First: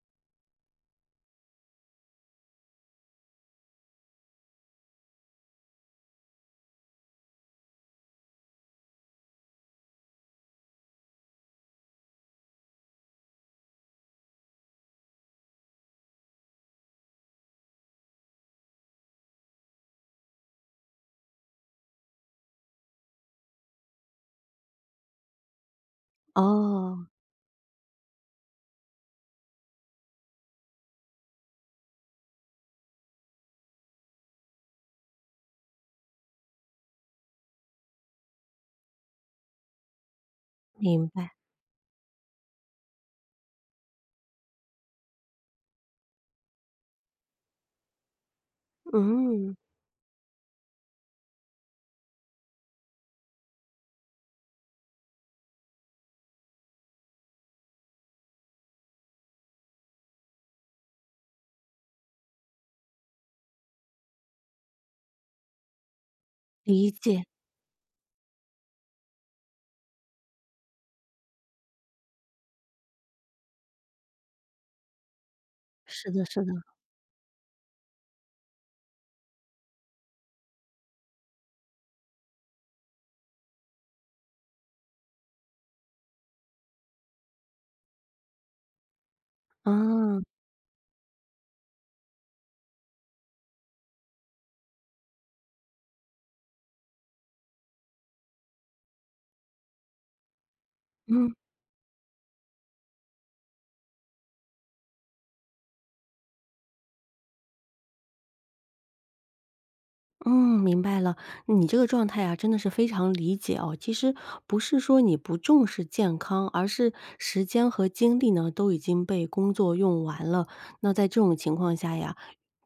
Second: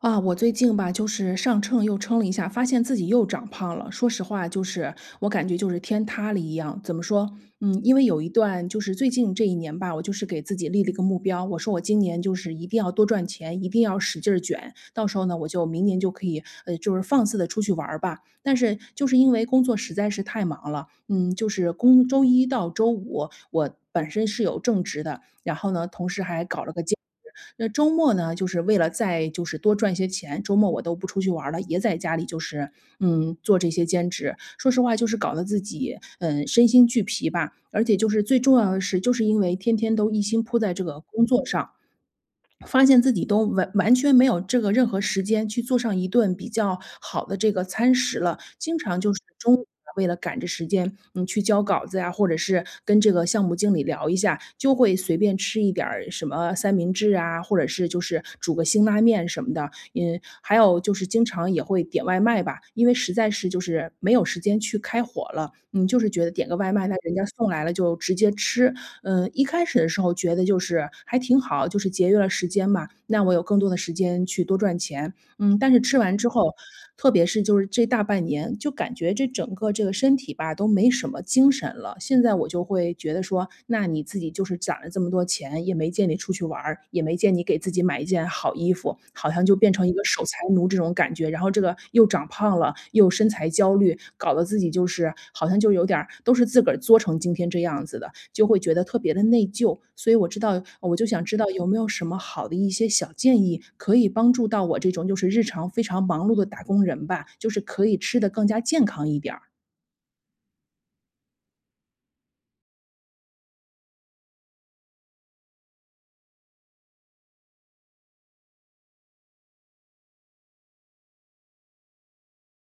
啊，我最近吧，就是上秤又称了一下，发现自己又长胖了。说实话，就是我感觉就是天塌了一样。怎么说？嗯，因为有一段就是最近这一年吧，我就是给自己立了一个目标，我说我今年就是一定要多赚钱，一定要使劲儿卷，到时候呢，我就明年就可以就是放肆的出去玩儿吧。但是就是因为工作实在是太忙了，嗯，就是工周一到周五我本身是有正职的，然后呢，同时还搞了个兼。哦，那周末呢，就是为了再就是多赚一些钱，周末我都不出去玩儿了，也在家里就是嗯做这些兼职。说实话，就是搞得自己嗯身心俱疲吧。而且就是最重要的是，就是因为天天都一心扑在这个明工白，作上，发现自己都完完全没有这个任何时间去做上一顿比较好的这个餐食了，经常就是中嗯，午啊为了赶着时间，去交稿子呀，或者是跟这个项目经理聊一下，就会随便吃一点儿什么三明治啊，或者是就是煮个辛拉面什么的，嗯，还有就是经常也会点外卖吧，因为实在是就是没有时间去开火了，嗯，就是觉得点个外卖，理那人解，家送来了就直接吃，嗯，一开始的时候觉得就是还挺好，就是节约了时间嘛，那我有更多的时间去多赚钱。嗯，但是吃是完的之是的，后，特别是就是这大半年，就感觉这整个这个身体吧都没什么精神了。现在我就会觉得说，那你自己就是攒了这么多钱，也没见你出去玩儿，也没见你给自己买一件好衣服，好像就变成一个啊，守财奴这种感觉。然后这个又长胖。胖了，又身材焦虑，搞得自己就是好像就有点儿都是自个儿作成今天这样子的，就会觉得特别的内疚。所以我知道我就想嗯知道有没有什么好的一些小建议，可以帮助到我这种就是日常非常忙碌的打工人吧，就是可以吃的更加健康一点儿。嗯，明白了。你这个状态啊，真的是非常理解哦。其实不是说你不重视健康，而是时间和精力呢，都已经被工作用完了。那在这种情况下呀，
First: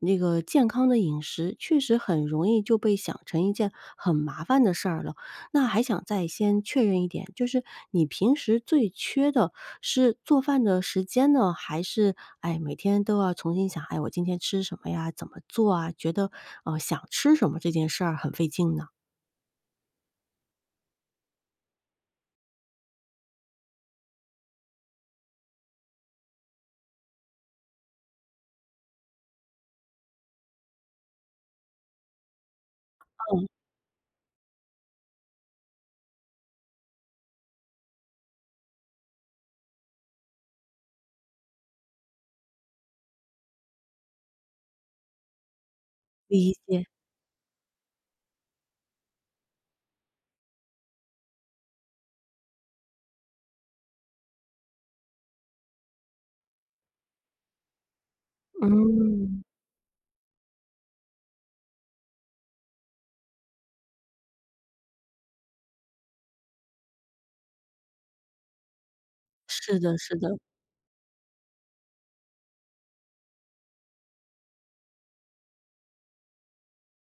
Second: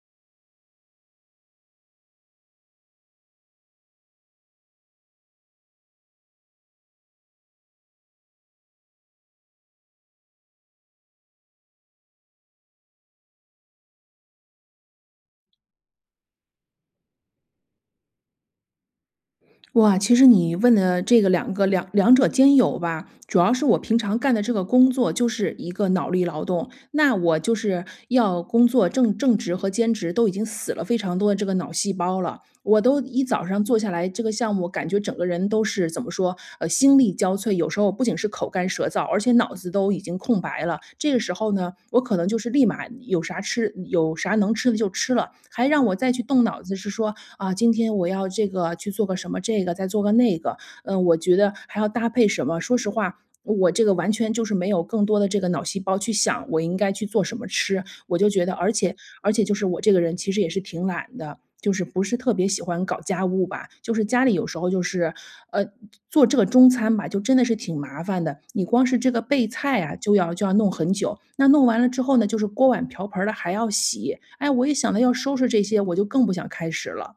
那个健康的饮食确实很容易就被想成一件很麻烦的事儿了。那还想再先确认一点，就是你平时最缺的是做饭的时间呢，还是哎每天都要重新想，哎我今天吃什么呀，怎么做啊？觉得想吃什么这件事儿很费劲呢？哇，其实你问的这个两个两者兼有吧，主要是我平常干的这个工作就是一个脑力劳动，那我就是要工作正职和兼职都已经死了非常多的这个脑细胞了，我都一早上做下来这个项目，感觉整个人都是怎么说，心力交瘁。有时候不仅是口干舌燥，而且脑子都已经空白了。这个时候呢，我可能就是立马有啥吃，有啥能吃的就吃了，还让我再去动理脑子，解，是说啊，今天我要这个去做个什么，这个再做个那个。嗯，我觉得还要搭配什么。说实话，我这个完全就是没有更多的这个脑细胞去想我应该去做什么吃，我就觉得，而且而嗯，且就是我这个人其实也是挺懒的，就是不是特别喜欢搞家务吧，就是家里有时候就是，呃，做这个中餐吧，就真的是挺麻烦的。你光是这个备是菜啊，的，是就的。要就要弄很久。那弄完了之后呢，就是锅碗瓢盆儿的还要洗。哎，我一想到要收拾这些，我就更不想开始了。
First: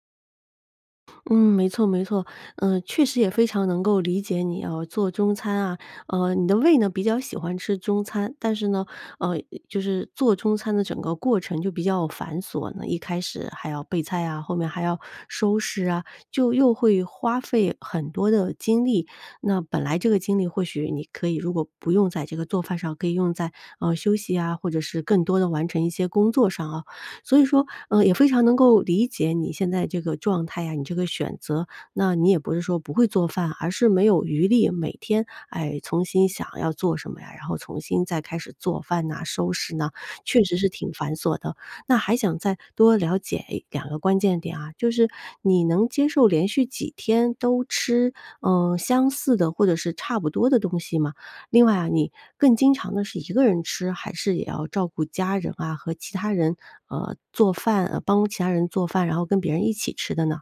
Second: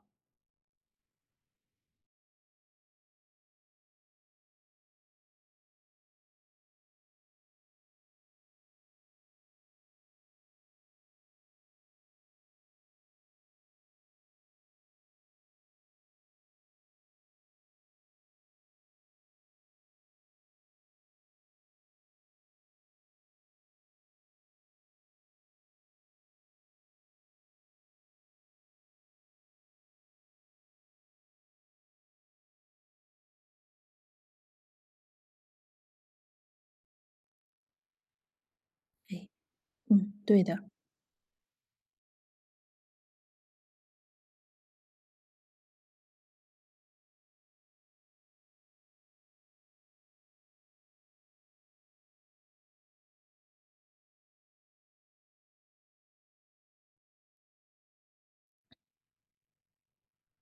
嗯，没错没错，嗯，确实也非常能够理解你啊，做中餐啊，你的胃呢比较喜欢吃中餐，但是呢，呃，就是做中餐的整个过程就比较繁琐呢，一开始还要备菜啊，后面还要收拾啊，就又会花费很多的精力。那本来这个精力或许你可以如果不用在这个做饭上，可以用在休息啊，或者是更多的完成一些工作上啊。所以说，嗯，也非常能够理解你现在这个状态呀，你这个选择。那你也不是说不会做饭，而是没有余力每天，哎，重新想要做什么呀，然后重新再开始做饭呐、收拾呐，嗯，确对实的。是挺繁琐的。那还想再多了解一两个关键点啊，就是你能接受连续几天都吃，嗯、相似的或者是差不多的东西吗？另外啊，你更经常的是一个人吃，还是也要照顾家人啊，和其他人做饭，帮其他人做饭，然后跟别人一起吃的呢？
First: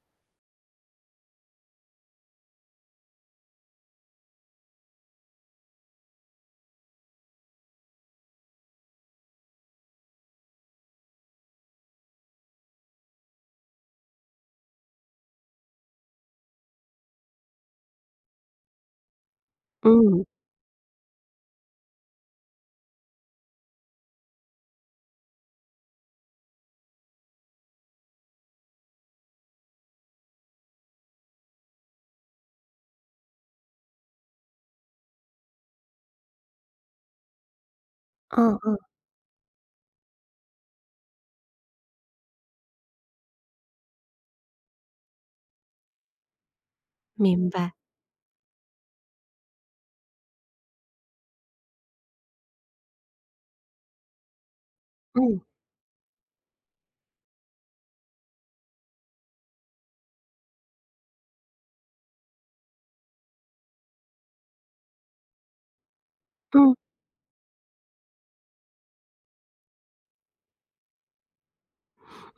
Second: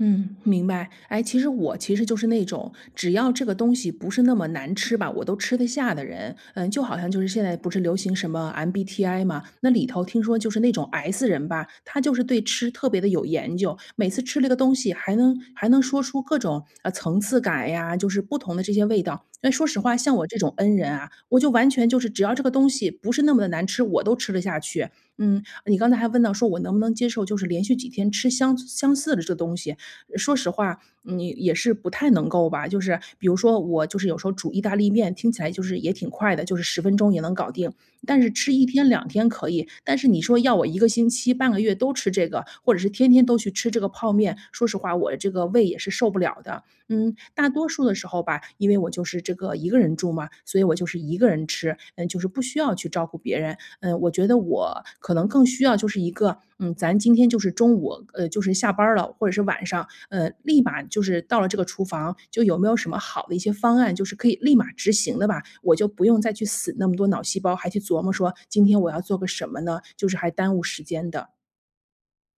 嗯，明白。哎，其实我其实就是那种，只要这个东西不是那么难吃吧，我都吃得下的人。嗯，就好像就是现在不是流行什么 MBTI 嘛，那里头听说就是那种 S 人吧，他就是对吃特别的有研究，每次吃了个东西还能说出各种层次感呀，就是不同的这些味道。那说实话，像嗯，我这种 N 人啊，我就完全就是只要这个东西不是那么的难吃，我都吃得下去。嗯，你刚才还问到说我能不能接受，就是连续几天吃相似的这东西，说实话，你也是不太能够吧。就是比如说我就是有时候煮意大利面，听起来就是也挺快的，就是十分钟也能搞定。但是吃嗯一嗯，天两天可以，但是你说要我一个星期、半个月都吃这个，或者是天天都去吃这个泡面，说实话我这个胃也是受不了的。嗯，明大多白，数的时候吧，因为我就是这个一个人住嘛，所以我就是一个人吃，嗯，就是不需要去照顾别人。嗯，我觉得我可能嗯更需要就是一个，嗯，咱今天就是中午，就是下班儿了，或者是晚上，立马就是到了这个厨房，就有没有什么好的一些方案，就是可以立马执行的吧？我就不用再去嗯。死那么多脑细胞，还去琢磨说今天我要做个什么呢？就是还耽误时间的。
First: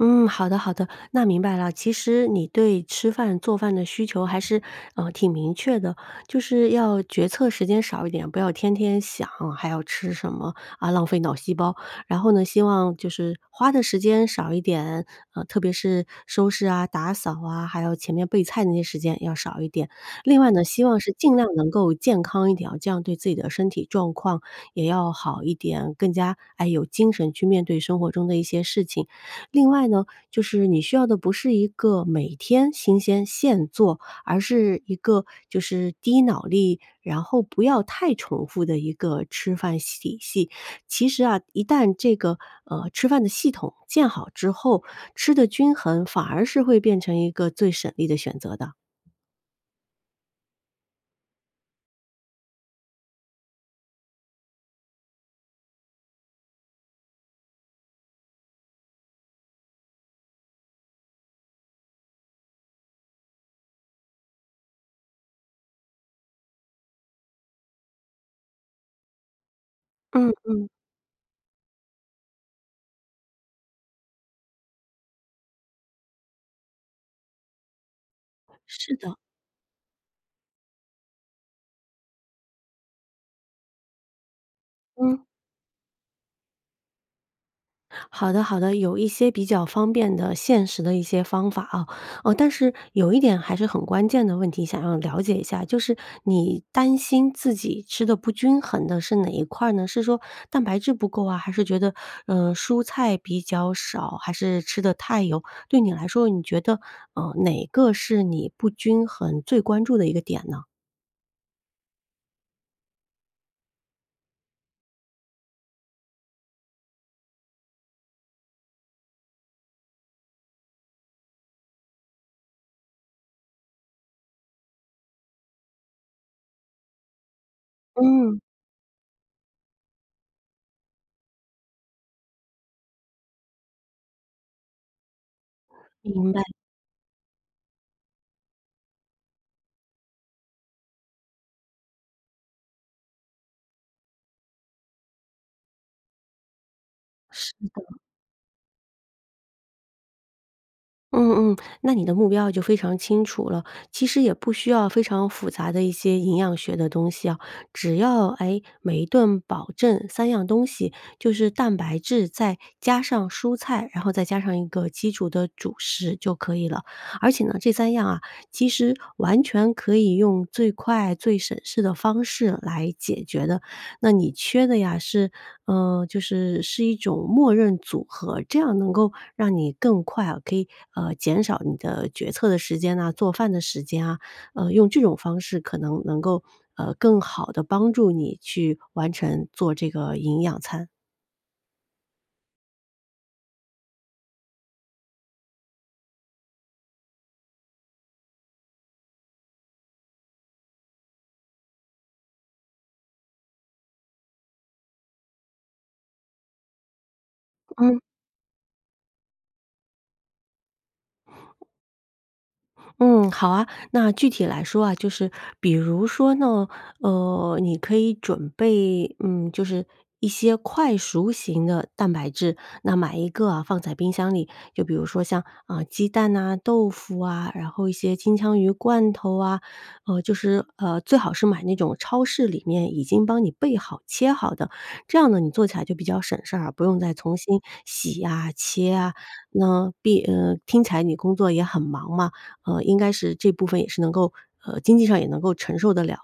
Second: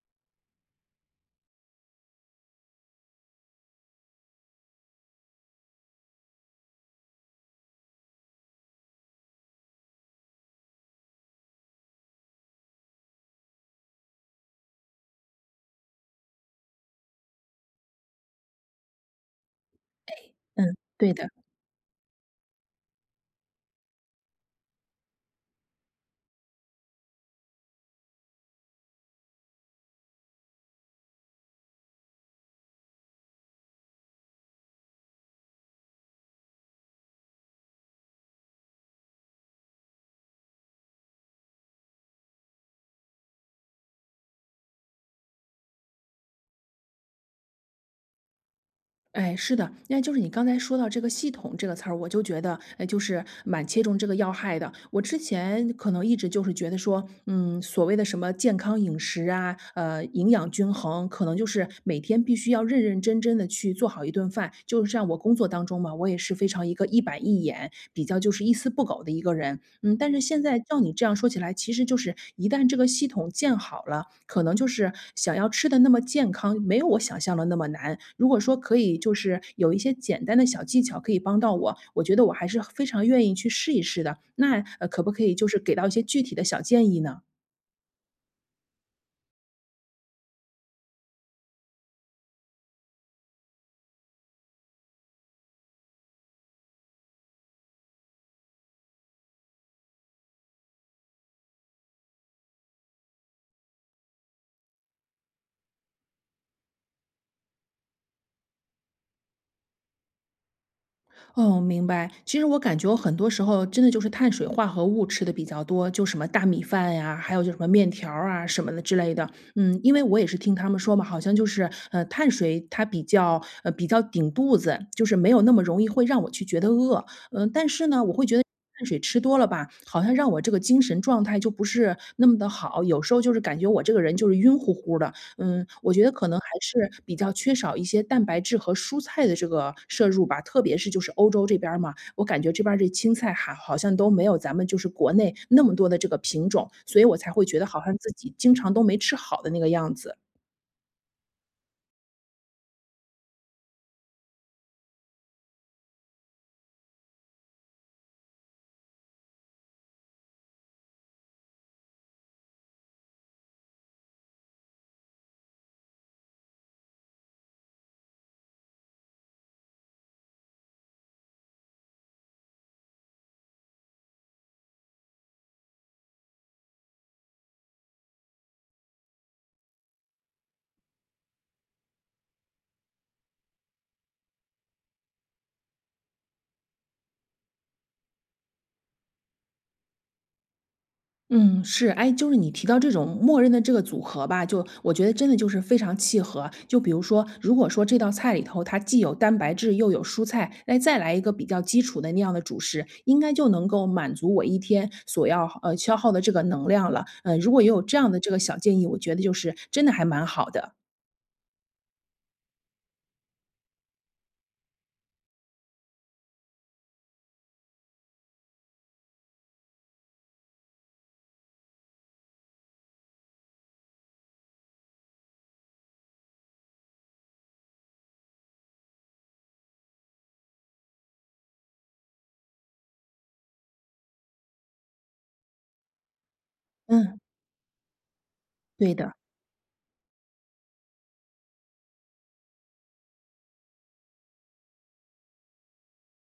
嗯，好的好的，那明白了。其实你对吃饭做饭的需求还是，挺明确的，就是要决策时间少一点，不要天天想还要吃什么啊，浪费脑细胞。然后呢，希望就是花的时间少一点，特别是收拾啊、打扫啊，还有前面备菜那些时间要少一点。另外呢，嗯，希望对是的。尽量能够健康一点啊这样对自己的身体状况也要好一点，更加哎有精神去面对生活中的一些事情。另外呢，就是你需要的不是一个每天新鲜现做，而是一个就是低脑力，然后不要太重复的一个吃饭系体系。其实啊，一旦这个吃饭的系统建好之后，吃的均衡反而是会变成一个最省力的选择的。哎，是的，那就是你刚才说到这个“系统”这个词儿，我就觉得，哎，就是蛮切中这个要害的。我之前可能一直就是觉得说，嗯，所谓的什么健康饮食啊，营养均衡，可能就是每天必须要认认真真的去做好一顿饭。就是像我工作当中嘛，我也是非常一个一板一眼，比较就是一丝不苟的一个人。嗯，但是现嗯，在照你这样说起来，其实就是一旦这个系统建好了，可能就是想要吃的那么健康，没有我想象的那么难。如果说可是以，就的，是有一些简单的小技巧可以帮到我，我觉得我还是非常愿意去试一试的。那可不嗯。可以就是给到一些具体的小建议呢？好的，好的，有一些比较方便的、现实的一些方法啊，哦，但是有一点还是很关键的问题，想要了解一下，就是你担心自己吃的不均衡的是哪一块儿呢？是说蛋白质不够啊，还是觉得嗯蔬菜比较少，还是吃的太油？对你来说，你觉得嗯哪个是你不均衡最关注的一个点呢？哦，明白。其实我感觉我很多时候真的就是碳水化合物吃的比较多，就什么大米饭呀，还有就什么面条儿啊什么的之类的。嗯，因为我也是听他们说嘛，好像就是碳水它比较比较顶肚子，就是没有那么容易会让我去觉得饿。嗯、但是呢，我会觉嗯，得。碳水吃多了吧，好像让我这个精神状态就不是那么的好，有时候就是感觉我这个人就是晕乎乎的，嗯，我觉得可明能白。还是比较缺少一些蛋白质和蔬菜的这个摄入吧，特别是就是欧洲这边儿嘛，我感觉这边儿这青菜哈，好像都没有咱们就是国内那么多的这个品种，所以我才会觉得好像自己经常都没吃好的那个样子。嗯嗯，那你的目标就非常清楚了。其实也不需要非常复杂的一些营养学的东西啊，只要哎每一顿保证三样东西，就是蛋白质再加上蔬菜，然后再加上一个基础的主食就可以了。而且呢，这三样啊，其实完全可以用最快最省事的方式来解决的。那你缺的呀是，就是是一种默认组合，这样能够让你更快啊，可以减少你的决策的时间啊，做饭的时间啊，用这种方式可能能够更好的帮助你去完成做这个营养餐。嗯，是，哎，就是你提到这种默认的这个组合吧，就我觉得真的就是非常契合。就比如说，如果说这道菜里头它既有蛋白质又有蔬菜，那再来一个比较基础的那样的主食，应该就能够满足我一天所要消耗的这个能量了。嗯、如果也有这样的这个小建议，我觉得就是真的还蛮好的。嗯，好啊。那具体来说啊，就是比如说呢，你可以准备，嗯，就是一些快熟型的蛋白质，那买一个啊，放在冰箱里。就比如说像啊、鸡蛋呐、豆腐啊，然后一些金枪鱼罐头啊，就是最好是买那种超市里面已经帮你备好、切好的，这样呢，你做起来就比较省事儿啊，不用再嗯，重新洗啊、切对的，啊。那听起来你工作也很忙嘛。应该是这部分也是能够经济上也能够承受得了。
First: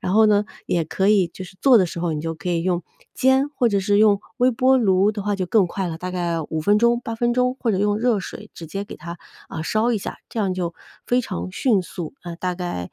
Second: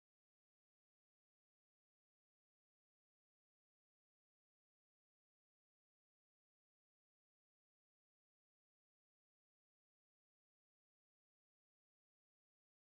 然后呢，也可以就是做的时候，你就可以用煎，或者是用微波炉的话就更快了，大概5分钟、八分钟，或者用热水直接给它，啊，烧一下，这样就非常迅速，啊，大概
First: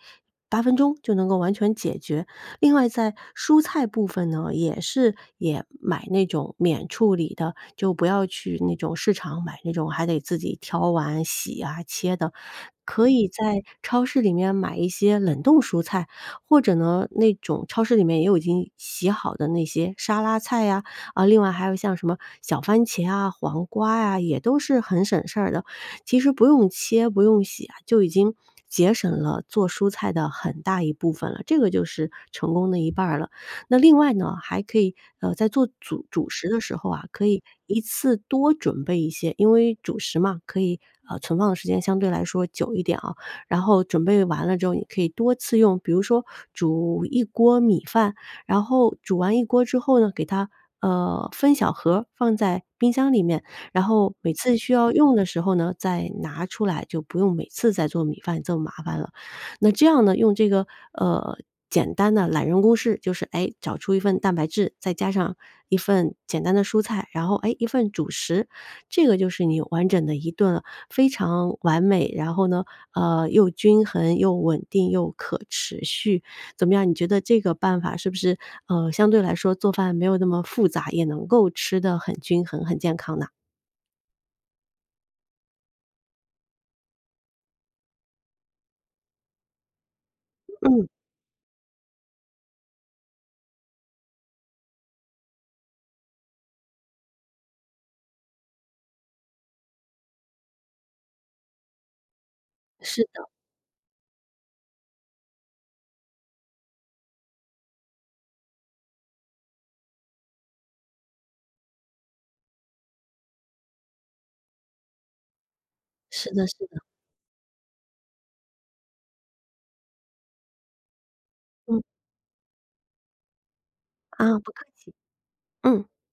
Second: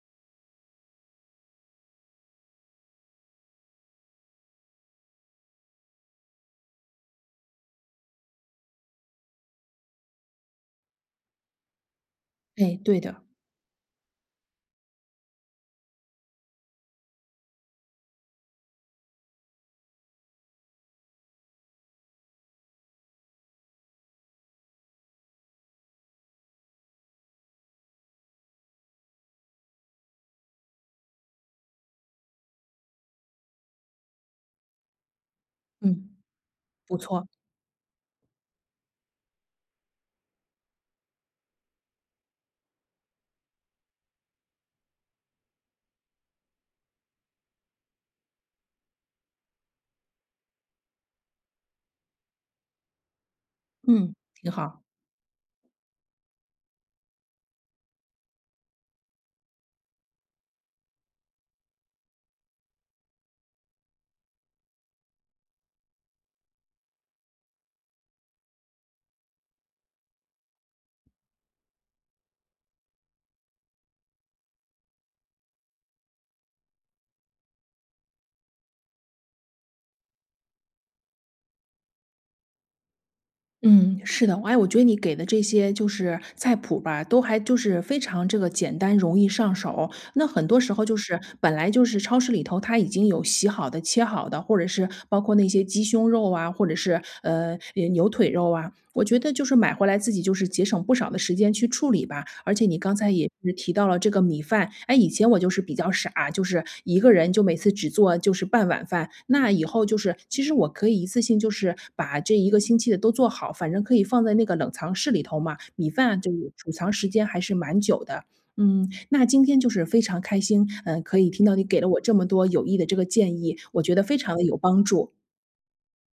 八分钟就能够完全解决。另外在蔬菜部分呢，也是也买那种免处理的，就不要去那种市场买那种还得自己挑完洗啊切的，哎，对可的，以在超市里面买一些冷冻蔬菜，或者呢那种超市里面也有已经洗好的那些沙拉菜呀，啊，另外还有像什么小番茄啊、黄瓜呀，也都是很省事儿的。其实不用切、不用洗啊，就已经节省了做蔬菜的很大一部分了，这个就是成功的一半儿了。那另外呢，还可以，呃，在做主嗯，主食的时候不啊，可错，以一次多准备一些，因为主食嘛，可以存放的时间相对来说久一点啊。然后准备完了之后，你可以多次用，比如说煮一锅米饭，然后煮完一锅之后呢，给它分小盒儿放在冰箱里面，然后嗯，每挺次需好。要用的时候呢，再拿出来，就不用每次再做米饭这么麻烦了。那这样呢，用这个呃简单的懒人公式，就是哎找出一份蛋白质，再加上一份简单的蔬菜，然后哎一份主食，这个就是你完整的一顿了，非常完美。然后呢，又均衡又稳定又可持续，怎么样？你觉得这个办法是不是相对来说做饭没有那么复杂，也能够吃的很均衡、很健康呢？嗯，是的，哎，我觉得你给的这些就是菜谱吧，都还就是非常这个简单，容易上手，那很多时候嗯，就是本来就是超市里头它已经有洗好的、切好的，或者是包括那些鸡胸肉啊，或者是也牛腿肉啊，我觉得就是买回来自己就是节省不少的时间去处理吧。而且你刚是才的，也是提到了这个米饭，哎，以前我就是比较傻，就是一个人就每次只做就是半碗饭。那以后就是其实我可以一次性就是把这一个星期的都做好，反正可以放在那个冷藏室里头嘛。米饭啊是就的，是储的，藏时间还是蛮久的，嗯，那今天就是非常开心，嗯，可以听到你给嗯，了我这么多有益的这个建议，我觉得非常啊，的不有客帮气，助。嗯。